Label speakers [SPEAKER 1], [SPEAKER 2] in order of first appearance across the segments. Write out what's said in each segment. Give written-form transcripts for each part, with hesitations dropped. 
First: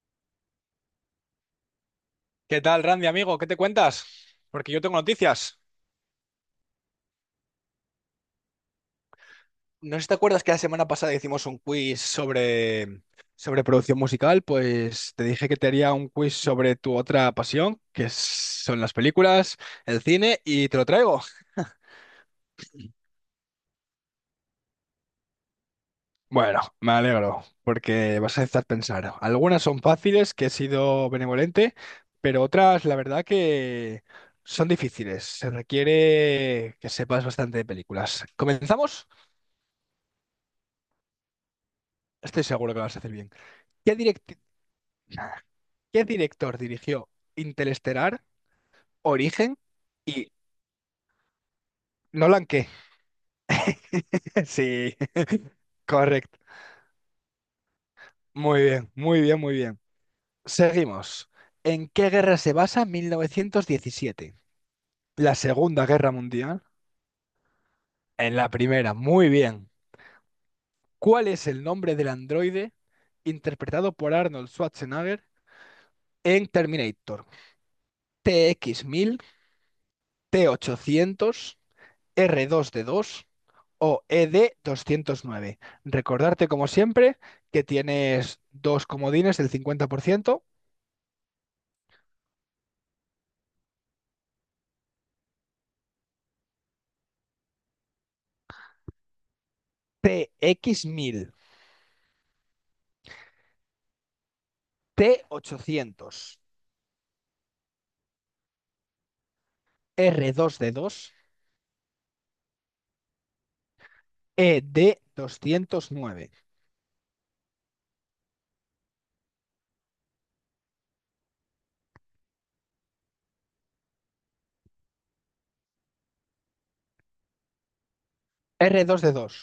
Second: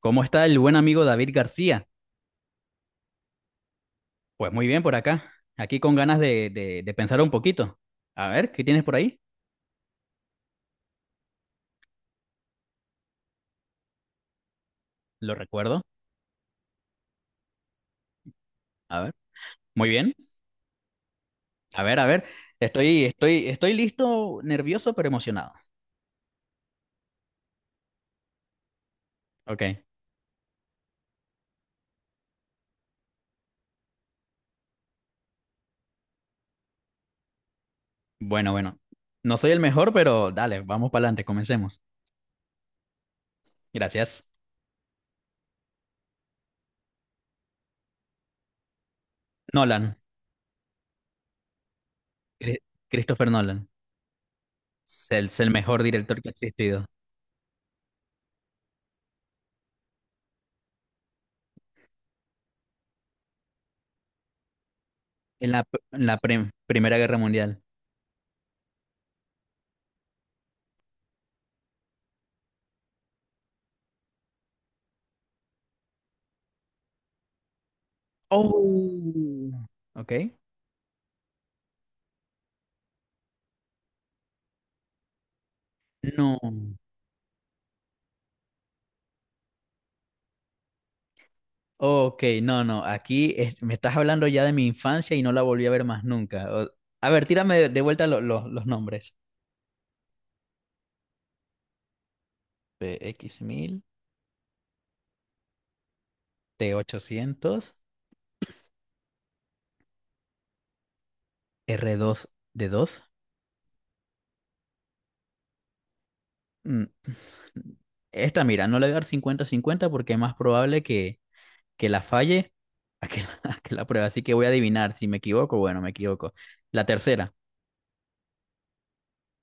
[SPEAKER 1] ¿Cómo está el buen amigo David García?
[SPEAKER 2] ¿Qué tal, Randy, amigo? ¿Qué te cuentas?
[SPEAKER 1] Pues muy
[SPEAKER 2] Porque yo
[SPEAKER 1] bien por
[SPEAKER 2] tengo
[SPEAKER 1] acá,
[SPEAKER 2] noticias.
[SPEAKER 1] aquí con ganas de pensar un poquito. A ver, ¿qué tienes por ahí?
[SPEAKER 2] No sé si te acuerdas que la semana pasada hicimos un quiz sobre producción musical, pues te
[SPEAKER 1] Lo
[SPEAKER 2] dije que te
[SPEAKER 1] recuerdo.
[SPEAKER 2] haría un quiz sobre tu otra pasión, que son las
[SPEAKER 1] A ver,
[SPEAKER 2] películas,
[SPEAKER 1] muy
[SPEAKER 2] el
[SPEAKER 1] bien.
[SPEAKER 2] cine, y te lo traigo.
[SPEAKER 1] A ver, estoy listo, nervioso, pero emocionado.
[SPEAKER 2] Bueno, me alegro, porque vas a estar pensando.
[SPEAKER 1] Ok,
[SPEAKER 2] Algunas son fáciles, que he sido benevolente, pero otras, la verdad que son difíciles. Se requiere que sepas bastante de películas.
[SPEAKER 1] bueno, bueno.
[SPEAKER 2] ¿Comenzamos?
[SPEAKER 1] No soy el mejor, pero dale, vamos para adelante, comencemos.
[SPEAKER 2] Estoy seguro que lo vas a hacer bien. ¿Qué
[SPEAKER 1] Gracias.
[SPEAKER 2] director? ¿Qué director dirigió Interestelar, Origen
[SPEAKER 1] Nolan,
[SPEAKER 2] y Nolan
[SPEAKER 1] Cri-
[SPEAKER 2] qué?
[SPEAKER 1] Christopher Nolan,
[SPEAKER 2] Sí,
[SPEAKER 1] es el mejor director que ha
[SPEAKER 2] correcto.
[SPEAKER 1] existido
[SPEAKER 2] Muy bien, muy bien, muy bien. Seguimos. ¿En qué guerra se basa 1917? La
[SPEAKER 1] en la,
[SPEAKER 2] Segunda
[SPEAKER 1] en
[SPEAKER 2] Guerra
[SPEAKER 1] la prim-
[SPEAKER 2] Mundial.
[SPEAKER 1] Primera Guerra Mundial.
[SPEAKER 2] En la primera, muy bien. ¿Cuál es el nombre del androide interpretado por Arnold Schwarzenegger en Terminator? T X mil,
[SPEAKER 1] Oh, ok.
[SPEAKER 2] T ochocientos. R dos D dos o E D doscientos nueve.
[SPEAKER 1] No.
[SPEAKER 2] Recordarte, como siempre, que tienes dos comodines del 50%.
[SPEAKER 1] Ok, no, no, me estás hablando ya de mi infancia y no la volví a ver más nunca. A ver, tírame de vuelta los nombres.
[SPEAKER 2] T X mil
[SPEAKER 1] P X mil,
[SPEAKER 2] T ochocientos
[SPEAKER 1] t ochocientos,
[SPEAKER 2] R dos D
[SPEAKER 1] r dos d dos.
[SPEAKER 2] E 2 doscientos nueve
[SPEAKER 1] Mm, Esta, mira, no le voy a dar 50/50 porque es más probable que la falle a que a que la pruebe. Así que voy a adivinar. Si me equivoco, bueno, me equivoco. La tercera,
[SPEAKER 2] R dos D dos.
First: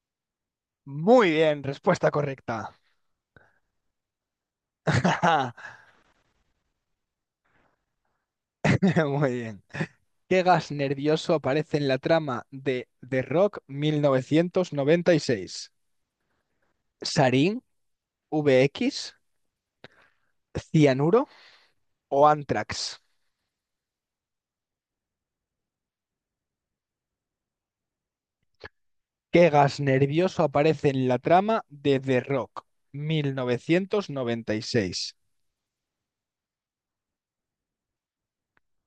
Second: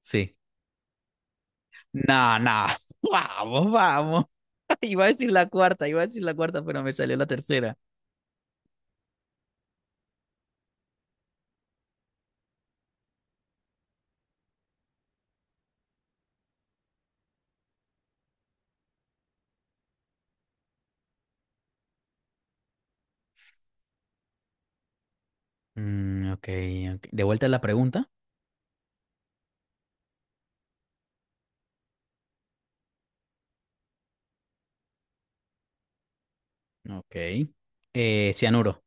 [SPEAKER 1] sí.
[SPEAKER 2] Muy bien, respuesta
[SPEAKER 1] No, no.
[SPEAKER 2] correcta.
[SPEAKER 1] Vamos, vamos. Iba a decir la cuarta, iba a decir la cuarta, pero me salió la tercera.
[SPEAKER 2] Muy bien. ¿Qué gas nervioso aparece en la trama de The Rock 1996? ¿Sarín, V X, cianuro o Anthrax?
[SPEAKER 1] Mm, ok, ok. De vuelta a la pregunta.
[SPEAKER 2] ¿Qué gas nervioso aparece en la trama de The Rock 1996?
[SPEAKER 1] Ok. Cianuro,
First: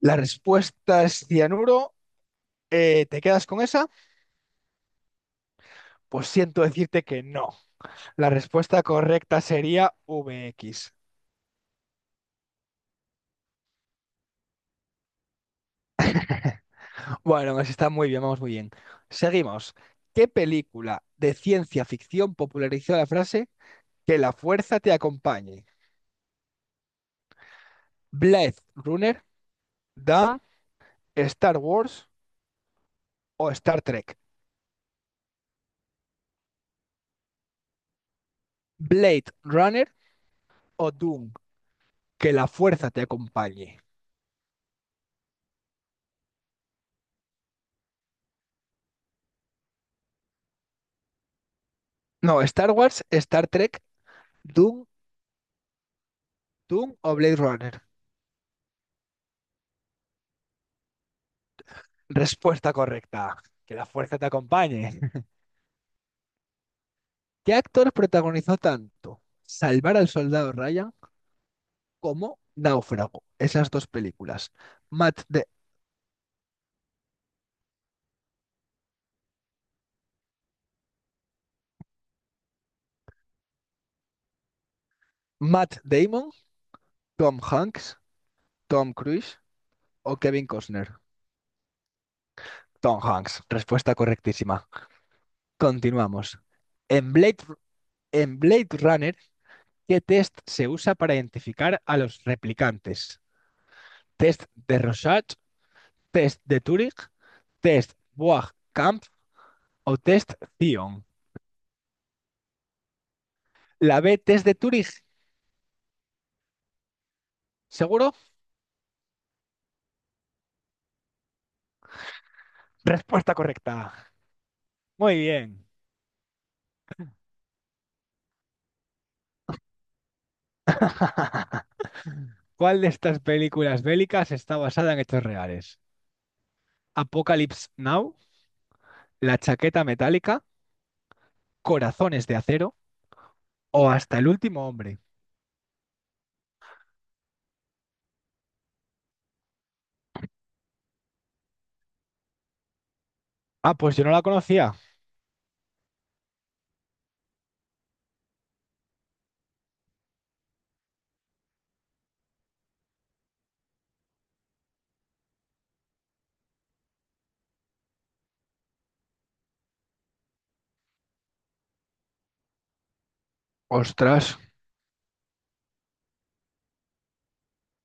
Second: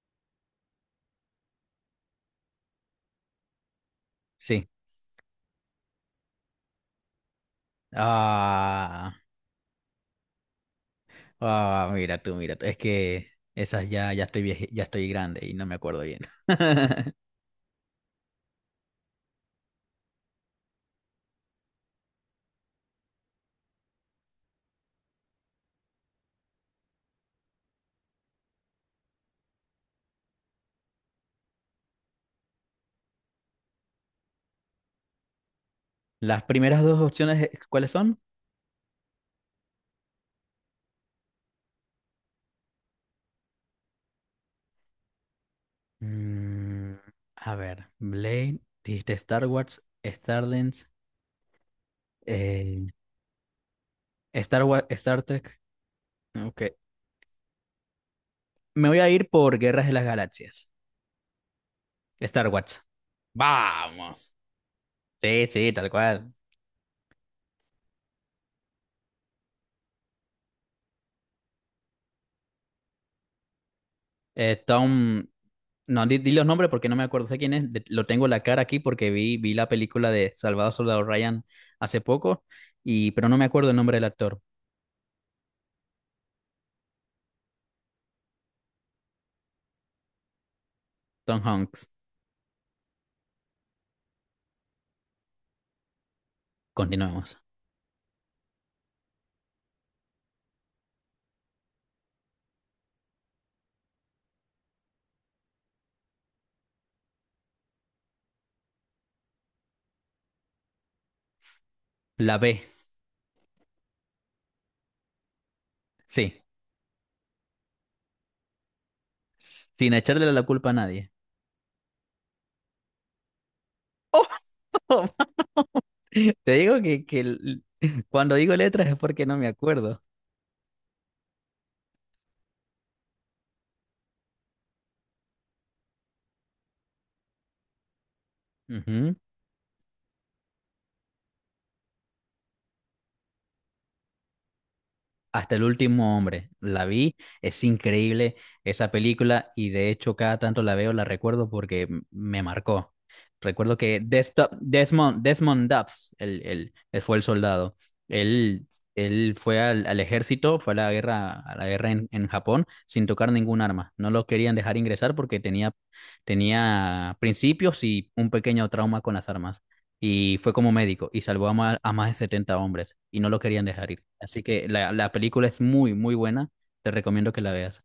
[SPEAKER 2] La respuesta es cianuro. ¿Te quedas con esa?
[SPEAKER 1] sí.
[SPEAKER 2] Pues siento decirte que no. La respuesta
[SPEAKER 1] Ah,
[SPEAKER 2] correcta sería VX.
[SPEAKER 1] ah, mira tú, mira tú. Es que esas ya estoy grande y no me acuerdo bien.
[SPEAKER 2] Bueno, aún así está muy bien, vamos muy bien. Seguimos. ¿Qué película de ciencia ficción popularizó la frase que la fuerza te acompañe? ¿Blade Runner, Dan, Star Wars o Star Trek?
[SPEAKER 1] Las primeras dos opciones, ¿cuáles son?
[SPEAKER 2] Blade Runner, o Doom, que la fuerza te acompañe.
[SPEAKER 1] Mm, a ver, Blade, dijiste Star Wars, Stardance,
[SPEAKER 2] No, Star
[SPEAKER 1] eh,
[SPEAKER 2] Wars, Star Trek,
[SPEAKER 1] Star Wars,
[SPEAKER 2] Doom,
[SPEAKER 1] Star Trek. Ok.
[SPEAKER 2] Doom o Blade Runner.
[SPEAKER 1] Me voy a ir por Guerras de las Galaxias. Star
[SPEAKER 2] Respuesta
[SPEAKER 1] Wars.
[SPEAKER 2] correcta. Que la fuerza te
[SPEAKER 1] Vamos.
[SPEAKER 2] acompañe.
[SPEAKER 1] Sí, sí, tal cual.
[SPEAKER 2] ¿Qué actor protagonizó tanto Salvar al Soldado Ryan como Náufrago? Esas dos películas. Matt,
[SPEAKER 1] Tom,
[SPEAKER 2] Da-
[SPEAKER 1] no, di los nombres porque no me acuerdo, sé quién es, lo tengo la cara aquí porque vi la película de Salvador Soldado Ryan hace poco, pero no me acuerdo el nombre del actor,
[SPEAKER 2] Matt Damon, Tom Hanks, Tom Cruise o Kevin Costner.
[SPEAKER 1] Tom Hanks.
[SPEAKER 2] Tom Hanks. Respuesta correctísima. Continuamos. En Blade,
[SPEAKER 1] Continuemos.
[SPEAKER 2] en Blade Runner, ¿qué test se usa para identificar a los replicantes? ¿Test de Rorschach, test de Turing, test Bois-Kampf o test Zion?
[SPEAKER 1] La B,
[SPEAKER 2] La B, test de Turing.
[SPEAKER 1] sí,
[SPEAKER 2] ¿Seguro?
[SPEAKER 1] sin echarle la culpa a nadie.
[SPEAKER 2] Respuesta correcta. Muy bien.
[SPEAKER 1] Te digo que cuando digo letras es porque no me acuerdo.
[SPEAKER 2] ¿Cuál de estas películas bélicas está basada en hechos reales? ¿Apocalypse Now,
[SPEAKER 1] Ujú.
[SPEAKER 2] La chaqueta metálica, Corazones de acero o Hasta el último hombre?
[SPEAKER 1] Hasta el último hombre. La vi, es increíble esa película y de hecho cada tanto la veo, la recuerdo porque me marcó.
[SPEAKER 2] Ah,
[SPEAKER 1] Recuerdo
[SPEAKER 2] pues
[SPEAKER 1] que
[SPEAKER 2] yo no la conocía.
[SPEAKER 1] Desmond Dobbs, él fue el soldado. Él, él fue al ejército, fue a la guerra en Japón sin tocar ningún arma. No lo querían dejar ingresar porque tenía principios y un pequeño trauma con las armas y fue como médico y salvó a más de 70 hombres y no lo querían dejar ir.
[SPEAKER 2] Ostras.
[SPEAKER 1] Así que la película es muy, muy buena. Te recomiendo que la veas.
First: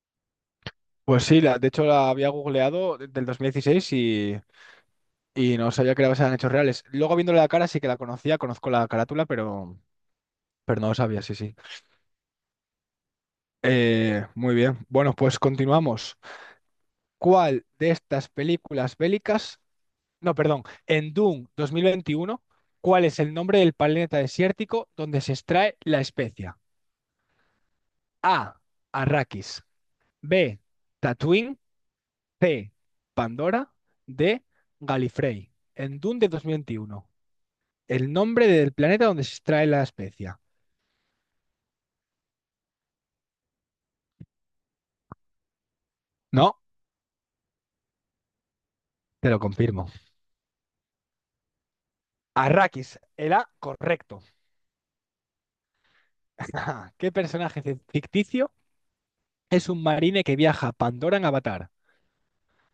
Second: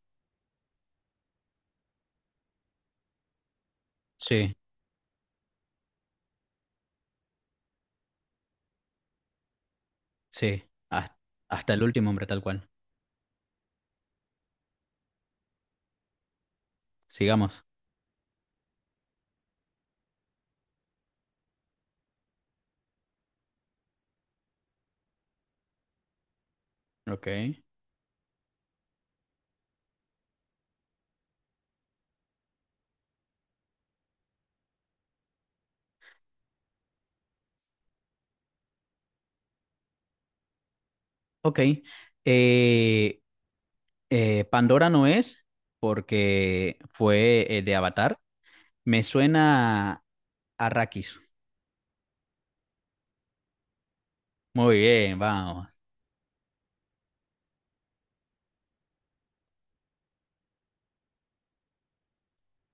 [SPEAKER 2] Pues sí, la, de hecho la había googleado del 2016
[SPEAKER 1] Sí,
[SPEAKER 2] y no sabía que eran hechos reales. Luego viéndole la cara sí que la conocía, conozco la carátula, pero,
[SPEAKER 1] sí.
[SPEAKER 2] pero no lo
[SPEAKER 1] Has-
[SPEAKER 2] sabía, sí, sí.
[SPEAKER 1] Hasta, el último hombre, tal cual.
[SPEAKER 2] Muy bien, bueno, pues continuamos.
[SPEAKER 1] Sigamos.
[SPEAKER 2] ¿Cuál de estas películas bélicas, no, perdón, en Doom 2021, cuál es el nombre del planeta desértico donde se extrae la especia?
[SPEAKER 1] Ok.
[SPEAKER 2] A, Arrakis, B, Tatooine, C, Pandora, D, Galifrey. En Dune de 2021, el nombre del planeta donde se extrae la especia.
[SPEAKER 1] Ok. Eh, Pandora no es
[SPEAKER 2] No,
[SPEAKER 1] porque fue de Avatar. Me
[SPEAKER 2] te lo confirmo.
[SPEAKER 1] suena a Arrakis.
[SPEAKER 2] Arrakis, el A correcto.
[SPEAKER 1] Muy bien, vamos.
[SPEAKER 2] ¿Qué personaje ficticio es un marine que viaja a Pandora en Avatar?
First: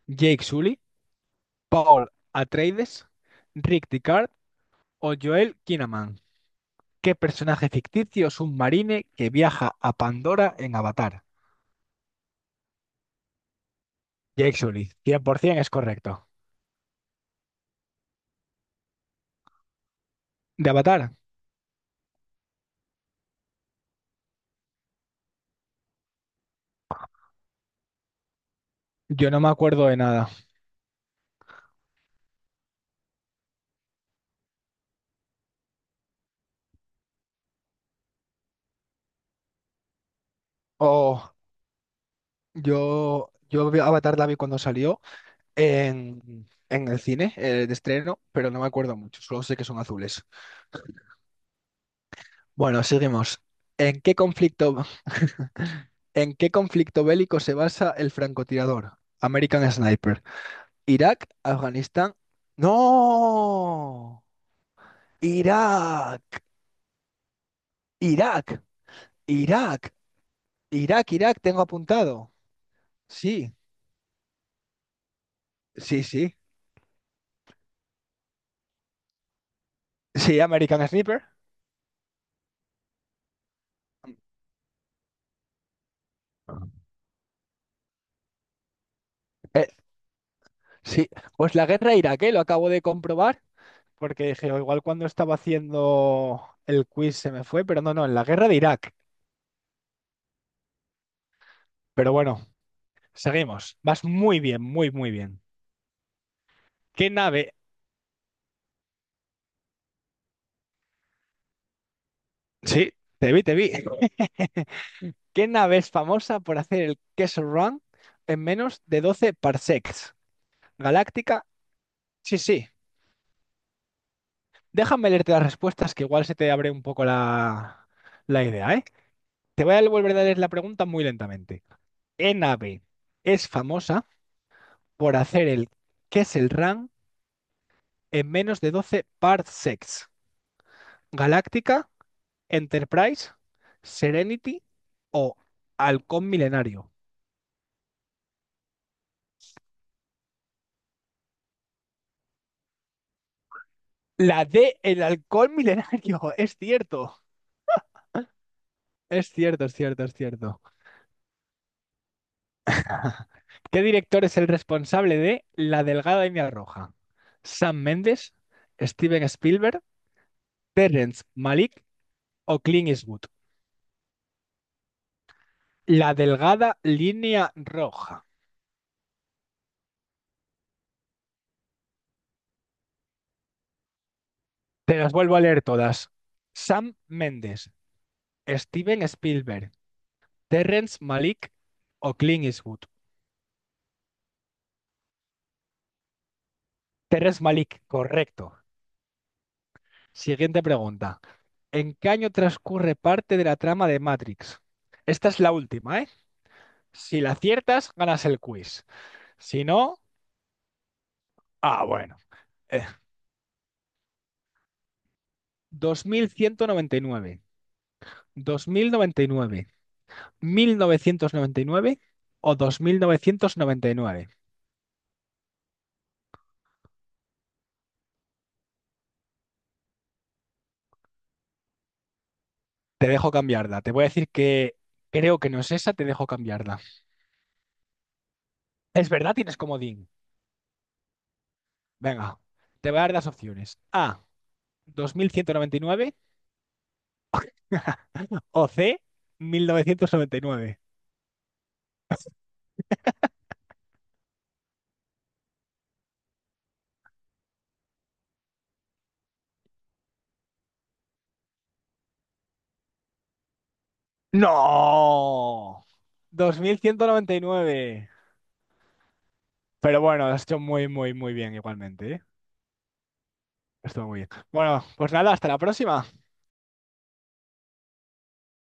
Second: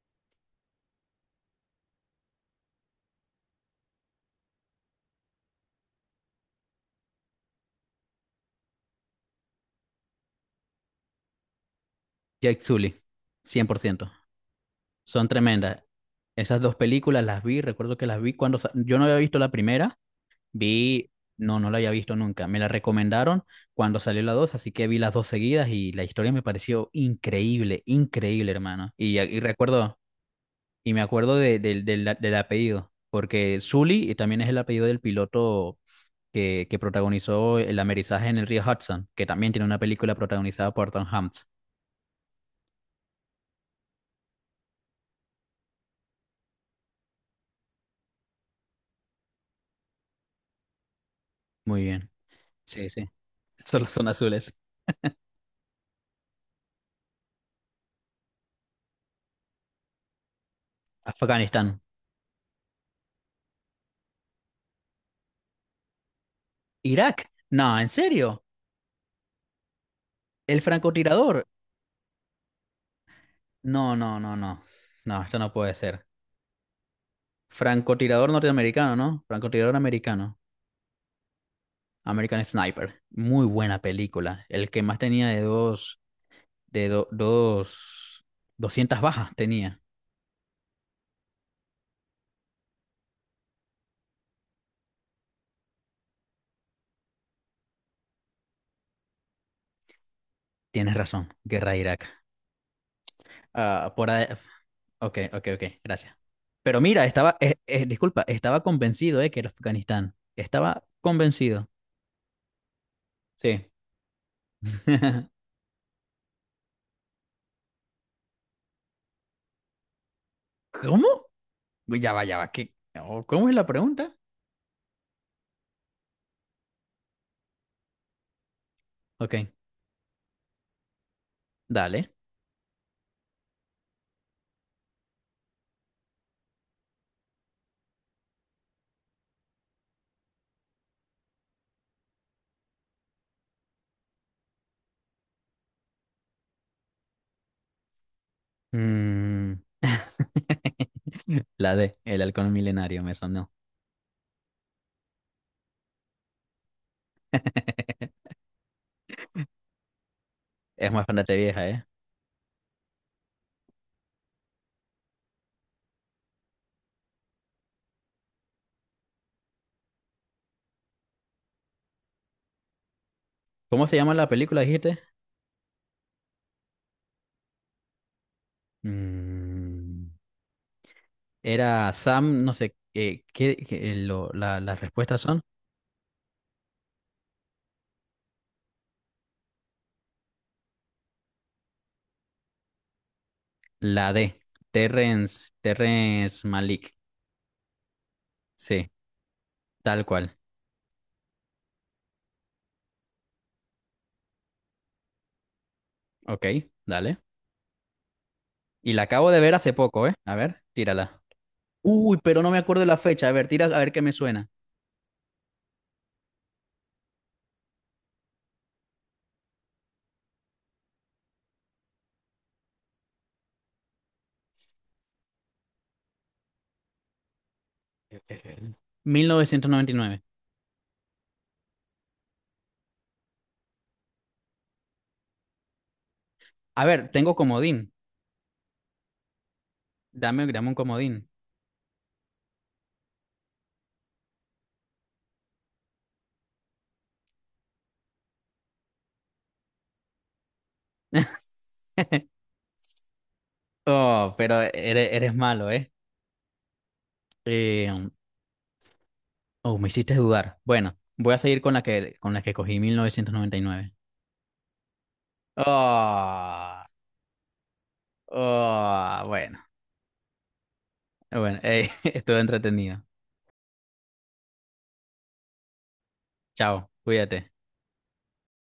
[SPEAKER 2] ¿Jake Sully, Paul Atreides, Rick Deckard o Joel Kinnaman? ¿Qué personaje ficticio es un marine que viaja a Pandora en Avatar?
[SPEAKER 1] Jake Sully, 100%
[SPEAKER 2] Jake Sully,
[SPEAKER 1] Son
[SPEAKER 2] 100% es
[SPEAKER 1] tremendas.
[SPEAKER 2] correcto.
[SPEAKER 1] Esas dos películas las vi, recuerdo que las vi cuando sa- yo no había visto la primera
[SPEAKER 2] ¿De
[SPEAKER 1] Vi,
[SPEAKER 2] Avatar?
[SPEAKER 1] no, no la había visto nunca. Me la recomendaron cuando salió la 2 así que vi las dos seguidas y la historia me pareció increíble, increíble, hermano.
[SPEAKER 2] Yo no
[SPEAKER 1] Y
[SPEAKER 2] me acuerdo de
[SPEAKER 1] recuerdo,
[SPEAKER 2] nada.
[SPEAKER 1] y me acuerdo de, del del- del apellido, porque Sully y también es el apellido del piloto que protagonizó el amerizaje en el río Hudson, que también tiene una película protagonizada por Tom
[SPEAKER 2] Oh,
[SPEAKER 1] Hanks.
[SPEAKER 2] Avatar la vi cuando salió en el cine de estreno, pero no me acuerdo mucho, solo sé que son azules.
[SPEAKER 1] Muy bien,
[SPEAKER 2] Bueno,
[SPEAKER 1] sí, sí.
[SPEAKER 2] seguimos.
[SPEAKER 1] Solo
[SPEAKER 2] ¿En
[SPEAKER 1] son
[SPEAKER 2] qué
[SPEAKER 1] azules.
[SPEAKER 2] conflicto, ¿en qué conflicto bélico se basa el francotirador? American Sniper. ¿Irak,
[SPEAKER 1] Afganistán.
[SPEAKER 2] Afganistán? ¡No! Irak,
[SPEAKER 1] Irak. No, ¿en serio?
[SPEAKER 2] Irak, Irak,
[SPEAKER 1] ¿El
[SPEAKER 2] Irak, Irak,
[SPEAKER 1] francotirador?
[SPEAKER 2] tengo apuntado. Sí,
[SPEAKER 1] No, no, no, no. No, esto no puede
[SPEAKER 2] sí,
[SPEAKER 1] ser.
[SPEAKER 2] sí.
[SPEAKER 1] Francotirador norteamericano, ¿no? Francotirador americano.
[SPEAKER 2] Sí, American Sniper.
[SPEAKER 1] American Sniper. Muy buena película. El que más tenía de dos, de do- dos, 200 bajas
[SPEAKER 2] Eh,
[SPEAKER 1] tenía.
[SPEAKER 2] sí, pues la guerra iraquí, lo acabo de comprobar. Porque dije, "O igual cuando estaba haciendo el quiz se me fue, pero no, no, en la guerra de Irak".
[SPEAKER 1] Tienes razón, Guerra de
[SPEAKER 2] Pero
[SPEAKER 1] Irak.
[SPEAKER 2] bueno, seguimos.
[SPEAKER 1] Ah,
[SPEAKER 2] Vas
[SPEAKER 1] por ahí.
[SPEAKER 2] muy bien, muy, muy
[SPEAKER 1] Ok,
[SPEAKER 2] bien.
[SPEAKER 1] ok, ok, gracias. Pero mira,
[SPEAKER 2] ¿Qué
[SPEAKER 1] estaba,
[SPEAKER 2] nave?
[SPEAKER 1] disculpa, estaba convencido de que era Afganistán. Estaba convencido.
[SPEAKER 2] Sí, te vi, te
[SPEAKER 1] Sí.
[SPEAKER 2] vi. ¿Qué nave es famosa por hacer el Kessel Run en menos de 12 parsecs?
[SPEAKER 1] ¿Cómo?
[SPEAKER 2] ¿Galáctica?
[SPEAKER 1] Ya va, ya
[SPEAKER 2] Sí,
[SPEAKER 1] va.
[SPEAKER 2] sí.
[SPEAKER 1] ¿Qué? Oh, ¿cómo es la pregunta?
[SPEAKER 2] Déjame leerte las respuestas que igual se te abre un poco la idea, ¿eh?
[SPEAKER 1] Ok,
[SPEAKER 2] Te voy a volver a leer la pregunta muy lentamente.
[SPEAKER 1] dale.
[SPEAKER 2] ¿Qué nave es famosa por hacer el Kessel Run en menos de 12 parsecs? Galáctica, Enterprise, Serenity o Halcón Milenario.
[SPEAKER 1] Mm, la de El Halcón Milenario me sonó.
[SPEAKER 2] La D, el Halcón Milenario, es cierto. Es cierto, es cierto, es cierto.
[SPEAKER 1] Es bastante vieja, ¿eh?
[SPEAKER 2] ¿Qué director es el responsable de La Delgada Línea Roja? ¿Sam Mendes, Steven Spielberg, Terrence Malick o Clint Eastwood?
[SPEAKER 1] ¿Cómo se llama la película, dijiste?
[SPEAKER 2] La Delgada Línea Roja.
[SPEAKER 1] Mm, era Sam, no sé, las
[SPEAKER 2] Te las
[SPEAKER 1] respuestas
[SPEAKER 2] vuelvo
[SPEAKER 1] son?
[SPEAKER 2] a leer todas. Sam Mendes, Steven Spielberg, Terrence Malick o Clint Eastwood.
[SPEAKER 1] La D, Terrence Malik.
[SPEAKER 2] Terrence Malick, correcto.
[SPEAKER 1] Sí, tal cual.
[SPEAKER 2] Siguiente pregunta. ¿En qué año transcurre parte de la trama de Matrix? Esta es la última, ¿eh?
[SPEAKER 1] Ok, dale.
[SPEAKER 2] Si la aciertas, ganas el quiz.
[SPEAKER 1] Y la acabo de ver
[SPEAKER 2] Si
[SPEAKER 1] hace
[SPEAKER 2] no,
[SPEAKER 1] poco, ¿eh? A ver, tírala.
[SPEAKER 2] ah, bueno.
[SPEAKER 1] Uy, pero no me acuerdo
[SPEAKER 2] Eh,
[SPEAKER 1] de la fecha. A ver, tira, a ver qué me suena.
[SPEAKER 2] 2199, 2099, 1999 o 2999.
[SPEAKER 1] 1999.
[SPEAKER 2] Te dejo cambiarla. Te voy a decir que creo que no es esa, te dejo cambiarla.
[SPEAKER 1] A ver, tengo comodín.
[SPEAKER 2] Es verdad, tienes comodín.
[SPEAKER 1] Dame un comodín.
[SPEAKER 2] Venga, te voy a dar las opciones. A, 2199, o C, 1999.
[SPEAKER 1] Oh, pero eres malo, ¿eh? Eh, Oh, me hiciste dudar. Bueno, voy a seguir con la que, cogí 1999.
[SPEAKER 2] No, dos mil
[SPEAKER 1] Oh,
[SPEAKER 2] ciento noventa y nueve.
[SPEAKER 1] oh, bueno,
[SPEAKER 2] Pero bueno, lo has hecho muy, muy, muy bien
[SPEAKER 1] bueno,
[SPEAKER 2] igualmente, ¿eh?
[SPEAKER 1] estuvo entretenido.
[SPEAKER 2] Estuvo muy bien. Bueno, pues nada, hasta la próxima.
[SPEAKER 1] Chao, cuídate.